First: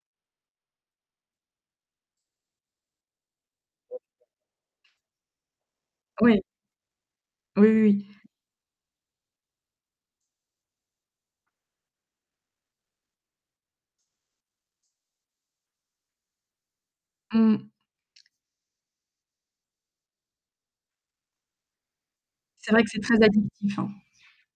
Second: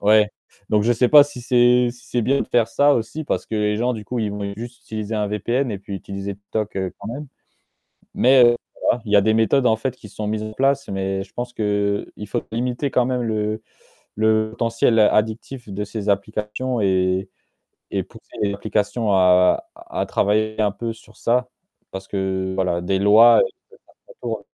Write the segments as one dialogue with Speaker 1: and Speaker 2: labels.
Speaker 1: Ouais, donc je sais pas si c'est si c'est bien de faire ça aussi parce que les gens du coup ils vont juste
Speaker 2: [unintelligible]
Speaker 1: utiliser un VPN et puis utiliser
Speaker 2: Ouais.
Speaker 1: TikTok quand même.
Speaker 2: Oui oui.
Speaker 1: Mais heu, voilà, il y a des méthodes en fait qui sont mises en place, mais je pense qu'il faut limiter quand même le le potentiel addictif de ces applications et
Speaker 2: Mmh.
Speaker 1: et pousser les applications à à travailler un peu sur ça, parce que
Speaker 2: C'est
Speaker 1: voilà,
Speaker 2: vrai que
Speaker 1: des
Speaker 2: c'est très
Speaker 1: lois,
Speaker 2: addictif, hein.
Speaker 1: [unintelligible]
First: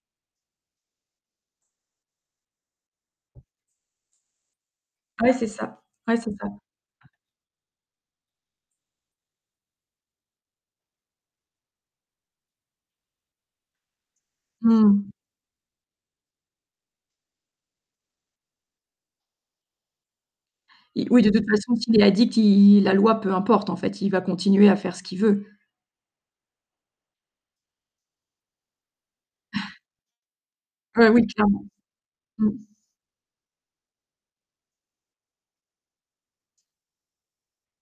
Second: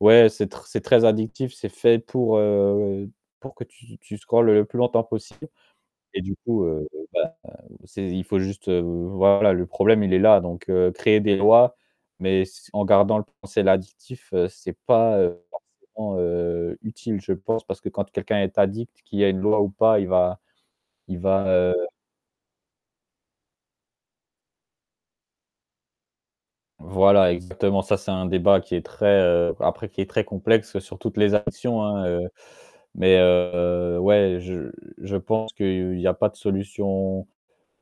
Speaker 1: ouais, c'est c'est très addictif, c'est fait pour, heu, pour que tu tu scrolles le plus longtemps
Speaker 2: Ouais, c'est
Speaker 1: possible
Speaker 2: ça ouais,
Speaker 1: et
Speaker 2: c'est
Speaker 1: du
Speaker 2: ça.
Speaker 1: coup, heu, bah, c'est, il faut juste, voilà le problème il est là donc heu, créer des lois mais c en gardant le potentiel addictif, c'est
Speaker 2: Mmh.
Speaker 1: pas, heu, forcément, heu, utile je pense, parce que quand quelqu'un est addict, qu'il y a une loi ou pas, il va
Speaker 2: Il
Speaker 1: il
Speaker 2: oui, de
Speaker 1: va,
Speaker 2: toute
Speaker 1: heu
Speaker 2: façon, s'il est addict, il la loi, peu importe, en fait, il va continuer à faire ce qu'il veut.
Speaker 1: Voilà, exactement, ça c'est un débat qui est très, heu, après qui est très complexe sur
Speaker 2: Heu,
Speaker 1: toutes
Speaker 2: oui,
Speaker 1: les
Speaker 2: clairement,
Speaker 1: actions, hein, heu,
Speaker 2: mmh.
Speaker 1: mais heu, ouais, je je pense qu'il y a pas de solution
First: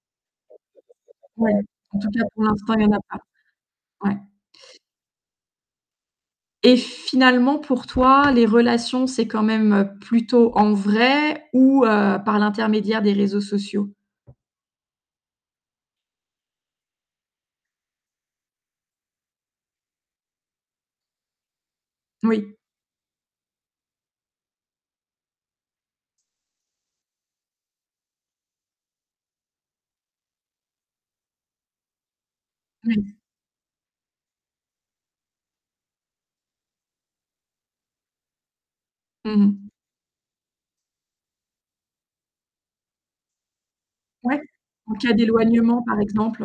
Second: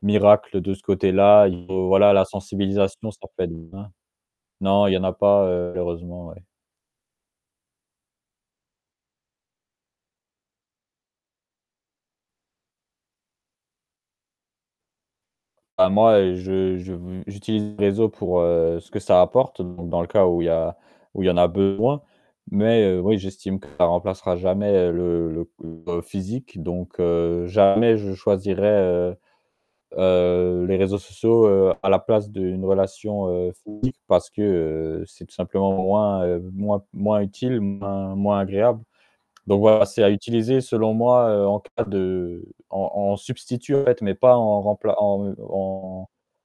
Speaker 1: miracle de ce côté-là,
Speaker 2: Ouais,
Speaker 1: il faut,
Speaker 2: en tout
Speaker 1: voilà
Speaker 2: cas,
Speaker 1: la
Speaker 2: pour l'instant, il y en a
Speaker 1: sensibilisation,
Speaker 2: pas.
Speaker 1: ça peut être [unintelligible]
Speaker 2: Ouais.
Speaker 1: non, il y en a pas, malheureusement, ouais.
Speaker 2: Et finalement pour toi, les relations, c'est quand même, heu, plutôt en vrai ou heu, par l'intermédiaire des réseaux sociaux?
Speaker 1: Bah, moi, je je, j'utilise les réseaux pour, heu, ce que ça apporte, donc dans le cas où il y a où il y en a besoin,
Speaker 2: Oui.
Speaker 1: mais heu, oui, j'estime que ça remplacera jamais le le le physique, donc heu, jamais je choisirai, heu heu, les réseaux sociaux, heu, à la place d'une
Speaker 2: Oui.
Speaker 1: relation physique parce que, heu, c'est tout simplement moins moins moins utile, moins moins agréable.
Speaker 2: Mmh
Speaker 1: Donc
Speaker 2: mh.
Speaker 1: voilà, c'est à utiliser selon moi en cas de en en substitut en fait, mais pas
Speaker 2: Ouais,
Speaker 1: en remp
Speaker 2: en cas
Speaker 1: en
Speaker 2: d'éloignement par
Speaker 1: en
Speaker 2: exemple.